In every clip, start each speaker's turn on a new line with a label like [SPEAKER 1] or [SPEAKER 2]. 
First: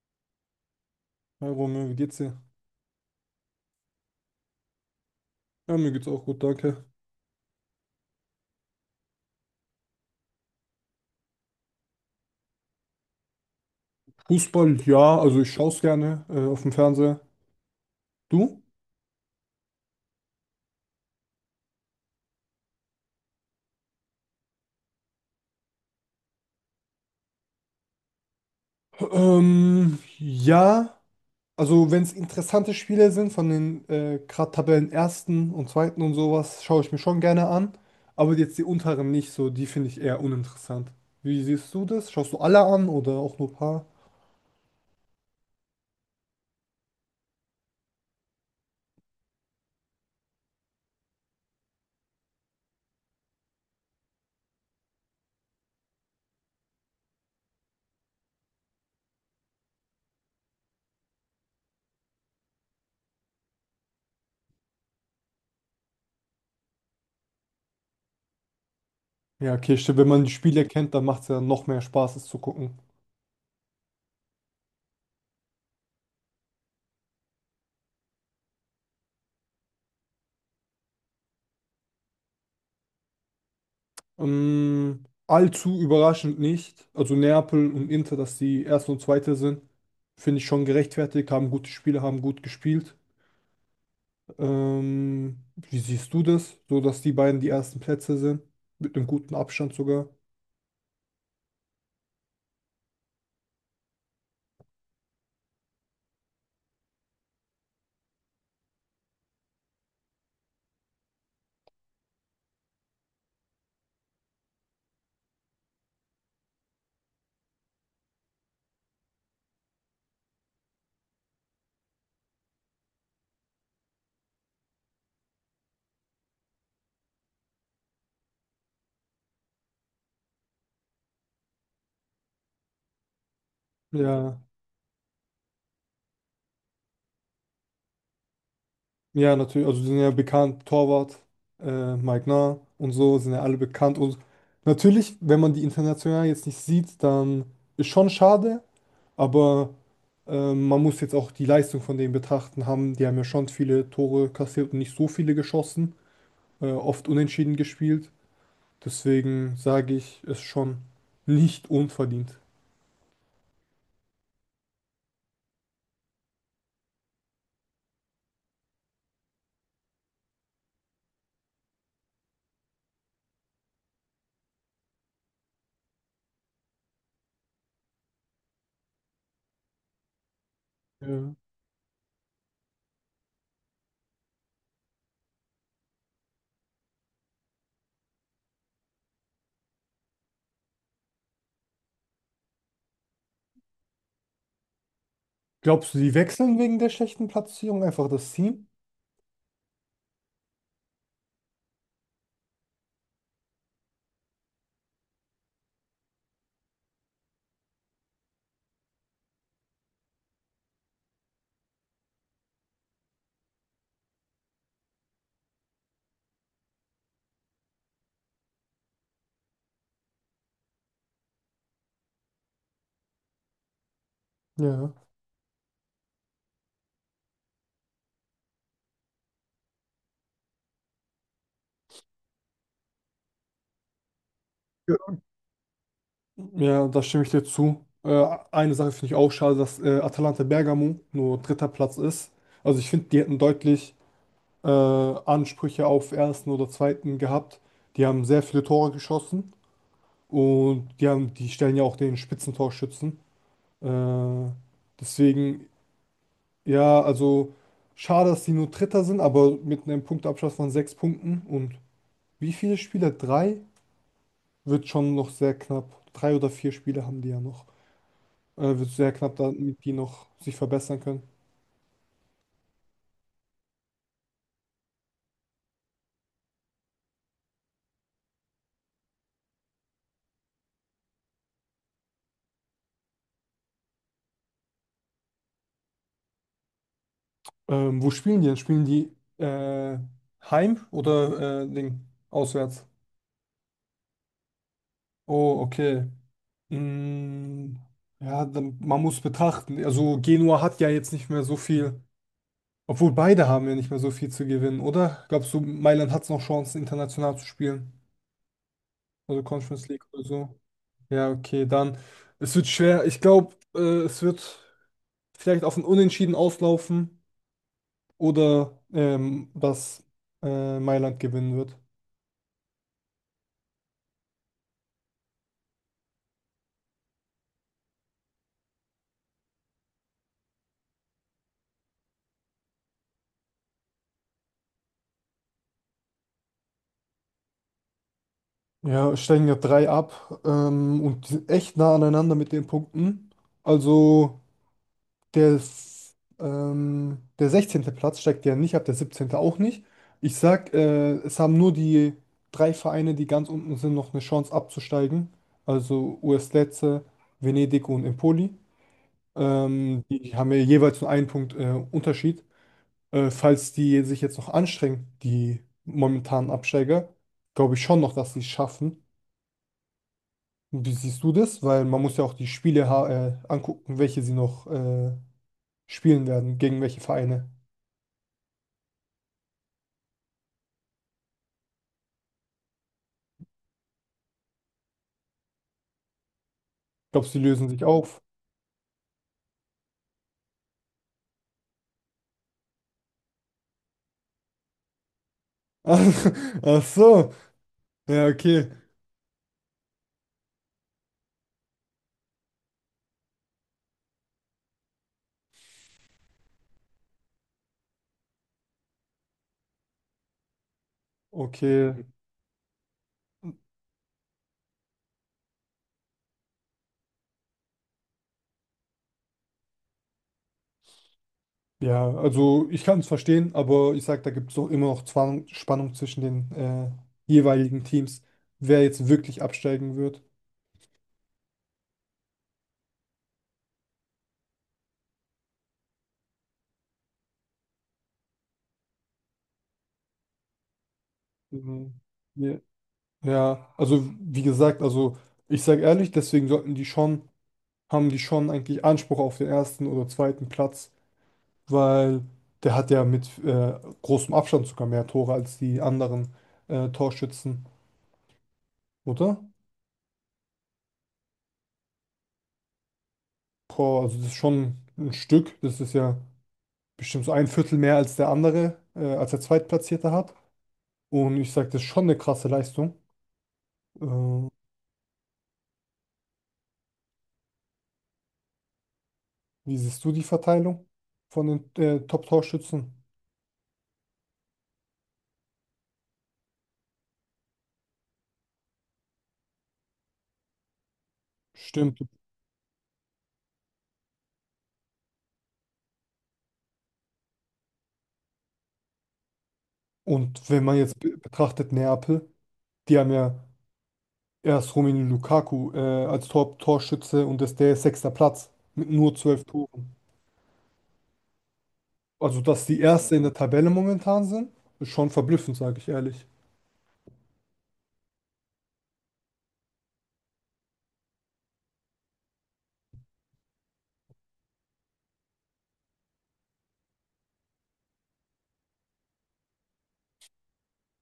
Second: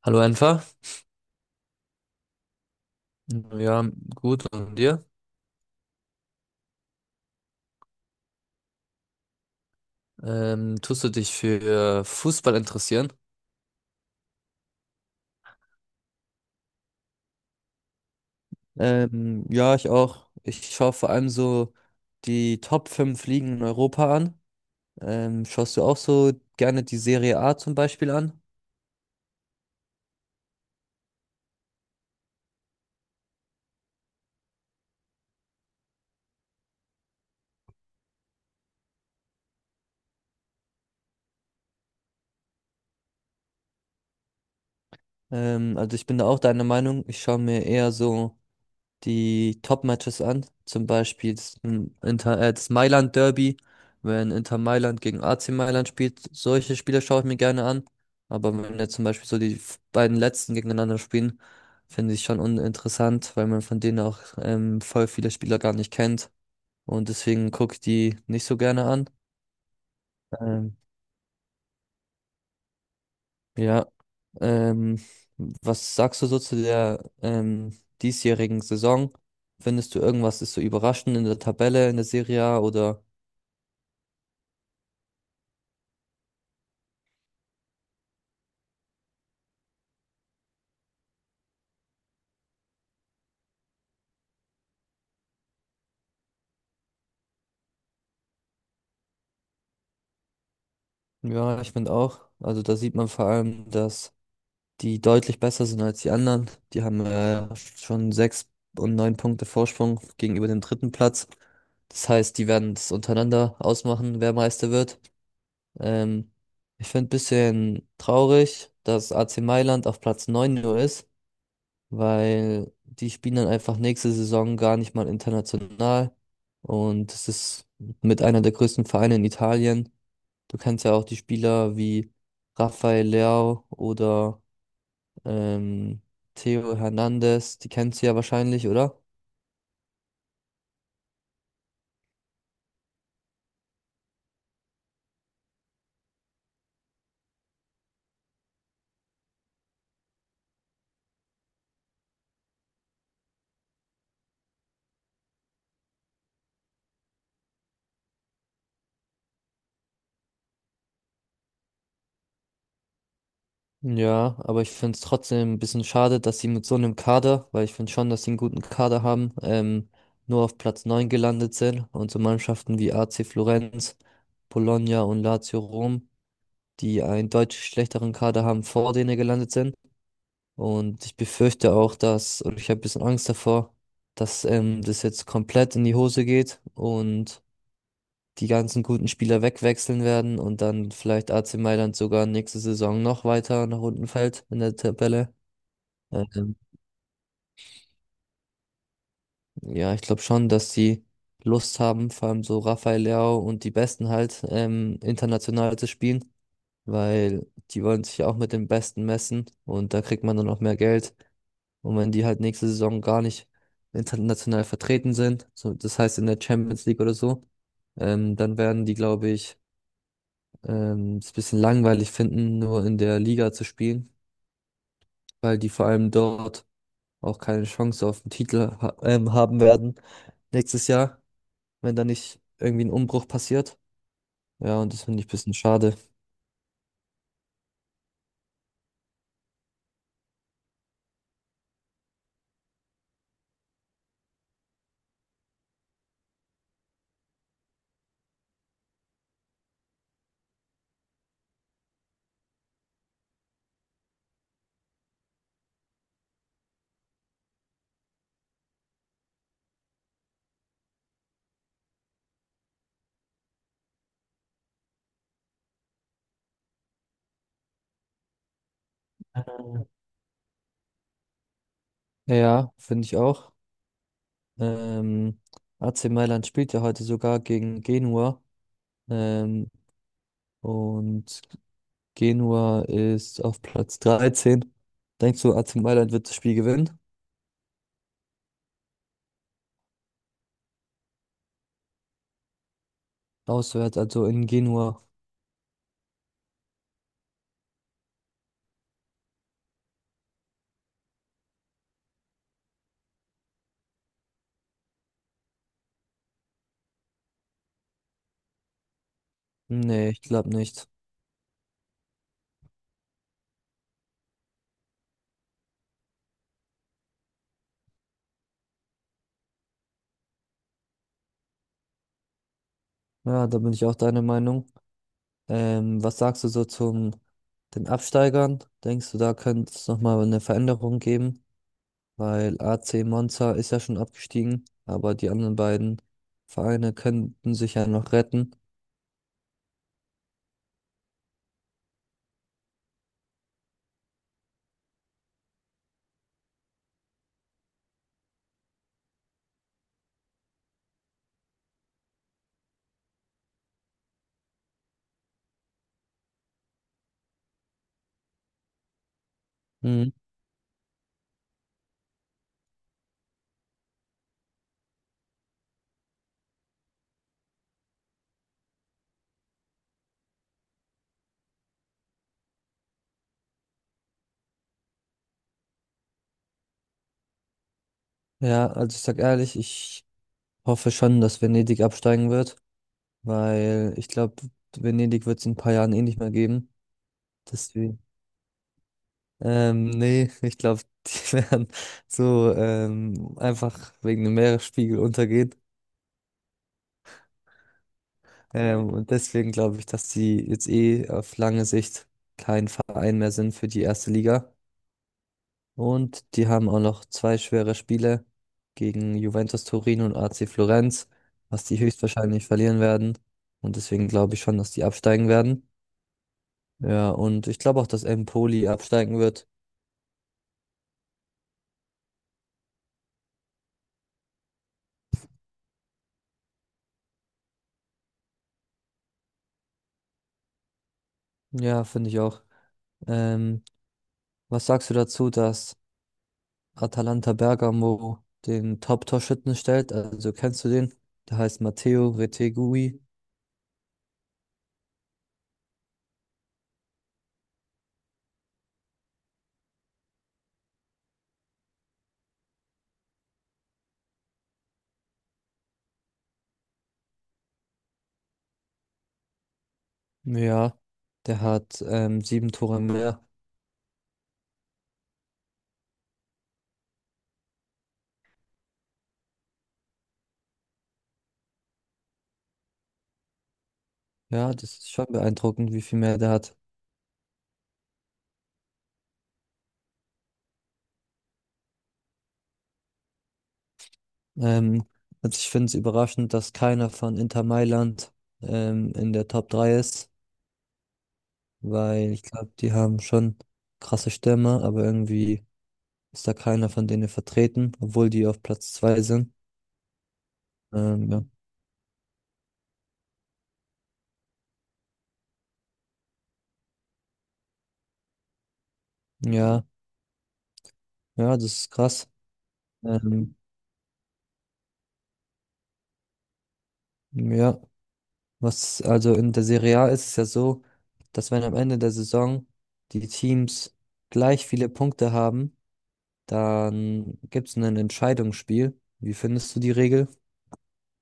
[SPEAKER 1] Hallo Enfer.
[SPEAKER 2] Hi Romeo, wie geht's dir?
[SPEAKER 1] Ja, gut. Und dir?
[SPEAKER 2] Ja, mir geht's auch gut, danke.
[SPEAKER 1] Tust du dich für Fußball interessieren?
[SPEAKER 2] Fußball, ja, also ich schaue es gerne auf dem Fernseher. Du?
[SPEAKER 1] Ja, ich auch. Ich schaue vor allem so die Top 5 Ligen in Europa an. Schaust du auch so gerne die Serie A zum Beispiel an?
[SPEAKER 2] Ja, also wenn es interessante Spiele sind von den gerade Tabellenersten und Zweiten und sowas, schaue ich mir schon gerne an. Aber jetzt die unteren nicht so, die finde ich eher uninteressant. Wie siehst du das? Schaust du alle an oder auch nur ein paar?
[SPEAKER 1] Also ich bin da auch deiner Meinung. Ich schaue mir eher so die Top-Matches an. Zum Beispiel das Mailand Derby, wenn Inter Mailand gegen AC Mailand spielt. Solche Spiele schaue ich mir gerne an. Aber wenn jetzt zum Beispiel so die beiden letzten gegeneinander spielen, finde ich schon uninteressant, weil man von denen auch voll viele Spieler gar nicht kennt. Und deswegen gucke ich die nicht so gerne an.
[SPEAKER 2] Ja, okay, stimmt, wenn man die Spiele
[SPEAKER 1] Ähm,
[SPEAKER 2] kennt, dann macht es ja noch mehr Spaß, es zu gucken.
[SPEAKER 1] Ja, ähm, was sagst du so zu der diesjährigen Saison? Findest du irgendwas ist so überraschend in der Tabelle, in der Serie A oder?
[SPEAKER 2] Allzu überraschend nicht. Also Neapel und Inter, dass die Erste und Zweite sind, finde ich schon gerechtfertigt, haben gute Spiele, haben gut gespielt. Wie siehst du das? So, dass die beiden die ersten Plätze sind, mit einem guten Abstand sogar.
[SPEAKER 1] Ja, ich finde auch. Also da sieht man vor allem, dass die deutlich besser sind als die anderen. Die haben schon sechs und neun Punkte Vorsprung gegenüber dem dritten Platz. Das heißt, die werden es untereinander ausmachen, wer Meister wird. Ähm, ich finde ein bisschen traurig, dass AC Mailand auf Platz 9 nur ist, weil die spielen dann einfach nächste Saison gar nicht mal international. Und es ist mit einer der größten Vereine in Italien. Du kennst ja auch die Spieler wie Rafael Leao oder
[SPEAKER 2] Ja,
[SPEAKER 1] ähm, Theo Hernandez, die kennst du ja wahrscheinlich, oder?
[SPEAKER 2] ja, natürlich, also die sind ja bekannt, Torwart, Mike Nah und so, sind ja alle bekannt. Und natürlich, wenn man die international jetzt nicht sieht, dann ist schon schade, aber man muss jetzt auch die Leistung von denen betrachten haben. Die haben ja schon viele Tore kassiert und nicht so viele geschossen, oft unentschieden gespielt. Deswegen sage ich, ist schon nicht unverdient.
[SPEAKER 1] Ja, aber ich finde es trotzdem ein bisschen schade, dass sie mit so einem Kader, weil ich finde schon, dass sie einen guten Kader haben, nur auf Platz 9 gelandet sind und so Mannschaften wie AC Florenz, Bologna und Lazio Rom, die einen deutlich schlechteren Kader haben, vor denen gelandet sind. Und ich
[SPEAKER 2] Ja.
[SPEAKER 1] befürchte auch, dass, oder ich habe ein bisschen Angst davor, dass das jetzt komplett in die Hose geht und die ganzen guten Spieler wegwechseln werden und dann vielleicht AC Mailand sogar nächste Saison noch weiter nach unten fällt in der Tabelle.
[SPEAKER 2] Glaubst du, die
[SPEAKER 1] Ähm,
[SPEAKER 2] wechseln wegen der schlechten Platzierung einfach das Team?
[SPEAKER 1] ja, ich glaube schon, dass die Lust haben, vor allem so Rafael Leao und die Besten halt international zu spielen, weil die wollen sich ja auch mit den Besten messen und da kriegt man dann auch mehr Geld. Und wenn die halt nächste Saison gar nicht international vertreten sind, so, das heißt in der Champions League oder so, dann werden die, glaube ich, es ein bisschen langweilig finden, nur in der Liga zu spielen,
[SPEAKER 2] Ja.
[SPEAKER 1] weil die vor allem dort auch keine Chance auf den Titel ha haben werden nächstes Jahr, wenn da nicht irgendwie ein Umbruch passiert. Ja, und das
[SPEAKER 2] Ja,
[SPEAKER 1] finde ich ein bisschen schade.
[SPEAKER 2] Ja, da stimme ich dir zu. Eine Sache finde ich auch schade, dass Atalanta Bergamo nur dritter Platz ist. Also ich finde, die hätten deutlich Ansprüche auf ersten oder zweiten gehabt. Die haben sehr viele Tore geschossen. Und die haben, die stellen ja auch den Spitzentorschützen. Äh, Deswegen, ja, also schade, dass die nur Dritter sind, aber mit einem Punktabstand von sechs Punkten und wie viele Spiele? Drei? Wird schon noch sehr knapp. Drei oder vier Spiele haben die ja noch. Wird sehr knapp, damit die noch sich verbessern können.
[SPEAKER 1] Ja, finde ich auch. Ähm, AC Mailand spielt ja heute sogar gegen Genua. Ähm, und Genua ist auf Platz 13. Denkst du, AC Mailand wird das Spiel gewinnen?
[SPEAKER 2] Wo spielen die denn? Spielen die äh, heim oder Ding? Auswärts?
[SPEAKER 1] Auswärts, also in Genua.
[SPEAKER 2] Oh, okay. Mm, Ja, dann, man muss betrachten. Also Genua hat ja jetzt nicht mehr so viel, obwohl beide haben ja nicht mehr so viel zu gewinnen, oder? Glaubst du, Mailand hat es noch Chancen, international zu spielen? Also Conference League
[SPEAKER 1] Nee, ich
[SPEAKER 2] oder
[SPEAKER 1] glaube
[SPEAKER 2] so?
[SPEAKER 1] nicht.
[SPEAKER 2] Ja, okay, dann. Es wird schwer. Ich glaube, es wird vielleicht auf ein Unentschieden auslaufen oder dass Mailand gewinnen wird.
[SPEAKER 1] Ja, da bin ich auch deiner Meinung. Was sagst du so zum den Absteigern? Denkst du, da könnte es nochmal eine Veränderung geben? Weil AC Monza ist ja schon abgestiegen, aber die anderen beiden Vereine könnten sich ja noch retten.
[SPEAKER 2] Ja, steigen ja drei ab und die sind echt nah aneinander mit den Punkten. Also. Der 16. Platz steigt ja nicht ab, der siebzehnte auch nicht. Ich sag, es haben nur die drei Vereine, die ganz unten sind, noch eine Chance abzusteigen. Also US Lecce, Venedig und Empoli.
[SPEAKER 1] Mhm.
[SPEAKER 2] Die haben ja jeweils nur einen Punkt Unterschied. Falls die sich jetzt noch anstrengen, die momentanen Absteiger, glaube ich schon noch, dass sie es schaffen. Und wie siehst du das? Weil man muss ja auch die Spiele angucken, welche sie noch spielen werden, gegen welche Vereine.
[SPEAKER 1] Ja, also ich sag ehrlich, ich hoffe schon, dass Venedig absteigen wird, weil ich glaube, Venedig wird es in ein paar Jahren eh nicht mehr geben.
[SPEAKER 2] Glaubst du, die lösen sich
[SPEAKER 1] Deswegen.
[SPEAKER 2] auf?
[SPEAKER 1] Nee, ich glaube, die werden so einfach wegen dem Meeresspiegel untergehen.
[SPEAKER 2] Ach so. Ja, okay.
[SPEAKER 1] Und deswegen glaube ich, dass sie jetzt eh auf lange Sicht kein Verein mehr sind für die erste Liga. Und die haben auch noch zwei schwere Spiele gegen Juventus Turin und AC Florenz, was die
[SPEAKER 2] Okay.
[SPEAKER 1] höchstwahrscheinlich verlieren werden. Und deswegen glaube ich schon, dass die absteigen werden. Ja, und ich glaube auch, dass Empoli absteigen wird.
[SPEAKER 2] Ja, also ich kann es verstehen, aber ich sag, da gibt es doch immer noch Zwang, Spannung zwischen den jeweiligen Teams, wer jetzt wirklich absteigen wird.
[SPEAKER 1] Ja, finde ich auch. Ähm, was sagst du dazu, dass Atalanta Bergamo den Top-Torschützen stellt? Also kennst du den? Der heißt
[SPEAKER 2] Mhm.
[SPEAKER 1] Matteo
[SPEAKER 2] Ja,
[SPEAKER 1] Retegui.
[SPEAKER 2] Ja, also wie gesagt, also ich sage ehrlich, deswegen sollten die schon, haben die schon eigentlich Anspruch auf den ersten oder zweiten Platz, weil der hat ja mit großem Abstand sogar mehr Tore als die anderen Torschützen, oder?
[SPEAKER 1] Ja, der hat sieben Tore mehr.
[SPEAKER 2] Boah, also das ist schon ein Stück. Das ist ja bestimmt so ein Viertel mehr als der andere, als der Zweitplatzierte hat. Und ich sage, das ist schon eine krasse Leistung. Äh,
[SPEAKER 1] Ja, das ist schon beeindruckend, wie viel mehr der hat.
[SPEAKER 2] Wie siehst du die Verteilung von den Top-Torschützen?
[SPEAKER 1] Ähm, also ich finde es überraschend, dass keiner von Inter Mailand in der Top 3 ist,
[SPEAKER 2] Stimmt.
[SPEAKER 1] weil ich glaube, die haben schon krasse Stürmer, aber irgendwie ist da keiner von denen vertreten, obwohl die auf Platz zwei sind.
[SPEAKER 2] Und wenn man jetzt
[SPEAKER 1] Ähm,
[SPEAKER 2] be
[SPEAKER 1] ja.
[SPEAKER 2] betrachtet, Neapel, die haben ja erst Romelu Lukaku als Top-Torschütze und das ist der sechster Platz mit nur zwölf
[SPEAKER 1] Ja,
[SPEAKER 2] Toren.
[SPEAKER 1] ja, das ist krass.
[SPEAKER 2] Also, dass die Erste in der
[SPEAKER 1] Ähm,
[SPEAKER 2] Tabelle momentan sind, ist schon verblüffend, sage ich ehrlich.
[SPEAKER 1] ja, was also in der Serie A ist es ja so, dass wenn am Ende der Saison die Teams gleich viele Punkte haben, dann gibt es ein Entscheidungsspiel. Wie findest du die Regel?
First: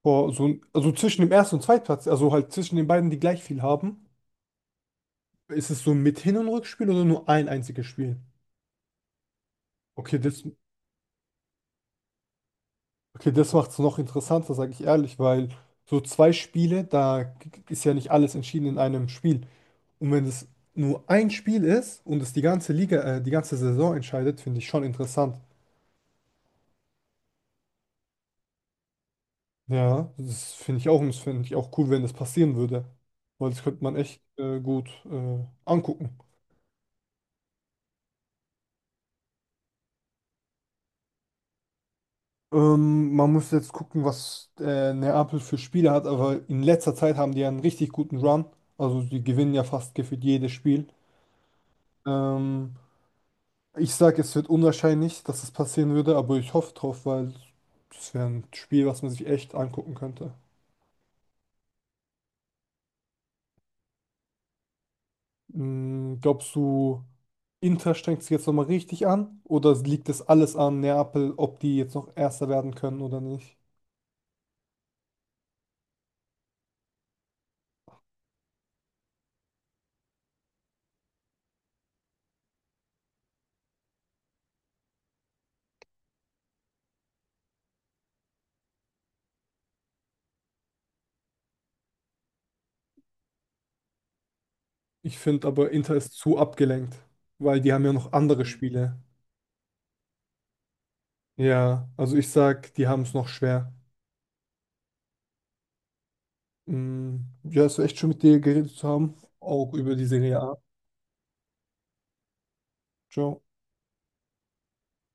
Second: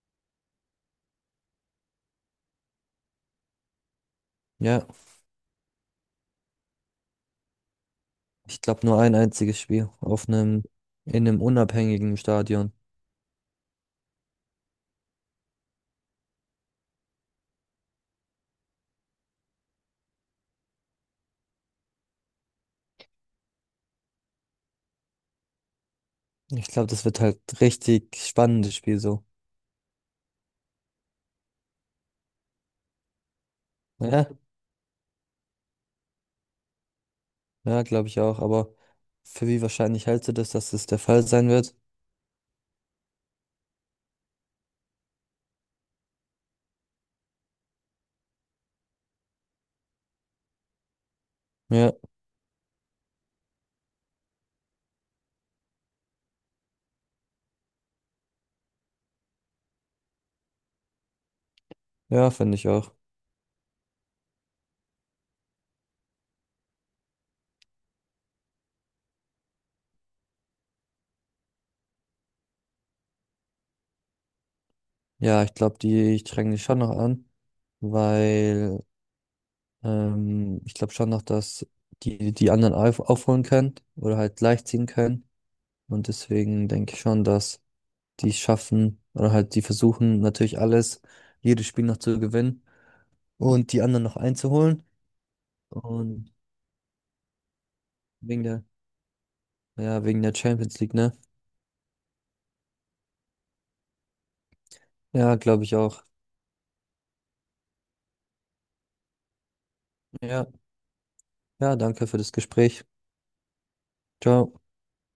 [SPEAKER 2] Boah, so, also zwischen dem ersten und Zweitplatz, also halt zwischen den beiden, die gleich viel haben,
[SPEAKER 1] Ja,
[SPEAKER 2] ist es so mit Hin- und Rückspiel oder nur ein einziges Spiel?
[SPEAKER 1] ich glaube nur ein einziges Spiel
[SPEAKER 2] Okay,
[SPEAKER 1] auf
[SPEAKER 2] das,
[SPEAKER 1] einem in einem unabhängigen Stadion.
[SPEAKER 2] okay, das macht es noch interessanter, sage ich ehrlich, weil so zwei Spiele, da ist ja nicht alles entschieden in einem Spiel. Und wenn es nur ein Spiel ist und es die ganze Saison entscheidet, finde ich schon interessant.
[SPEAKER 1] Ich glaube, das wird halt richtig spannendes Spiel so.
[SPEAKER 2] Ja, das finde ich auch und das finde ich auch cool, wenn das passieren würde. Weil das könnte man echt
[SPEAKER 1] Ja.
[SPEAKER 2] gut angucken.
[SPEAKER 1] Ja, glaube ich auch, aber für wie wahrscheinlich hältst du das, dass das der Fall sein wird?
[SPEAKER 2] Man muss jetzt gucken, was Neapel für Spiele hat, aber in letzter Zeit haben die ja einen richtig guten Run. Also die gewinnen ja fast gefühlt jedes Spiel.
[SPEAKER 1] Ja,
[SPEAKER 2] Ähm, Ich sage, es wird unwahrscheinlich, dass es passieren würde, aber ich hoffe drauf, weil es wäre ein Spiel, was man sich echt angucken könnte.
[SPEAKER 1] ja, finde ich auch.
[SPEAKER 2] Glaubst du, Inter strengt sich jetzt nochmal richtig an? Oder liegt es alles an Neapel, ob die jetzt noch Erster werden können oder nicht?
[SPEAKER 1] Ja, ich glaube, die ich drängen dich schon noch an, weil ich glaube schon noch, dass die die anderen aufholen können oder halt gleichziehen können. Und deswegen denke ich schon, dass die es schaffen oder halt die versuchen natürlich alles, jedes Spiel noch zu gewinnen und die anderen noch einzuholen.
[SPEAKER 2] Ich finde aber, Inter ist
[SPEAKER 1] Und
[SPEAKER 2] zu abgelenkt, weil die haben ja noch
[SPEAKER 1] wegen
[SPEAKER 2] andere
[SPEAKER 1] der,
[SPEAKER 2] Spiele.
[SPEAKER 1] ja, wegen der Champions League, ne?
[SPEAKER 2] Ja, also ich sag, die haben es noch schwer.
[SPEAKER 1] Ja, glaube ich auch.
[SPEAKER 2] Mm, Ja, es war echt schön mit dir geredet zu haben, auch über die Serie
[SPEAKER 1] Ja.
[SPEAKER 2] A.
[SPEAKER 1] Ja, danke für das Gespräch.
[SPEAKER 2] Ciao.
[SPEAKER 1] Ciao.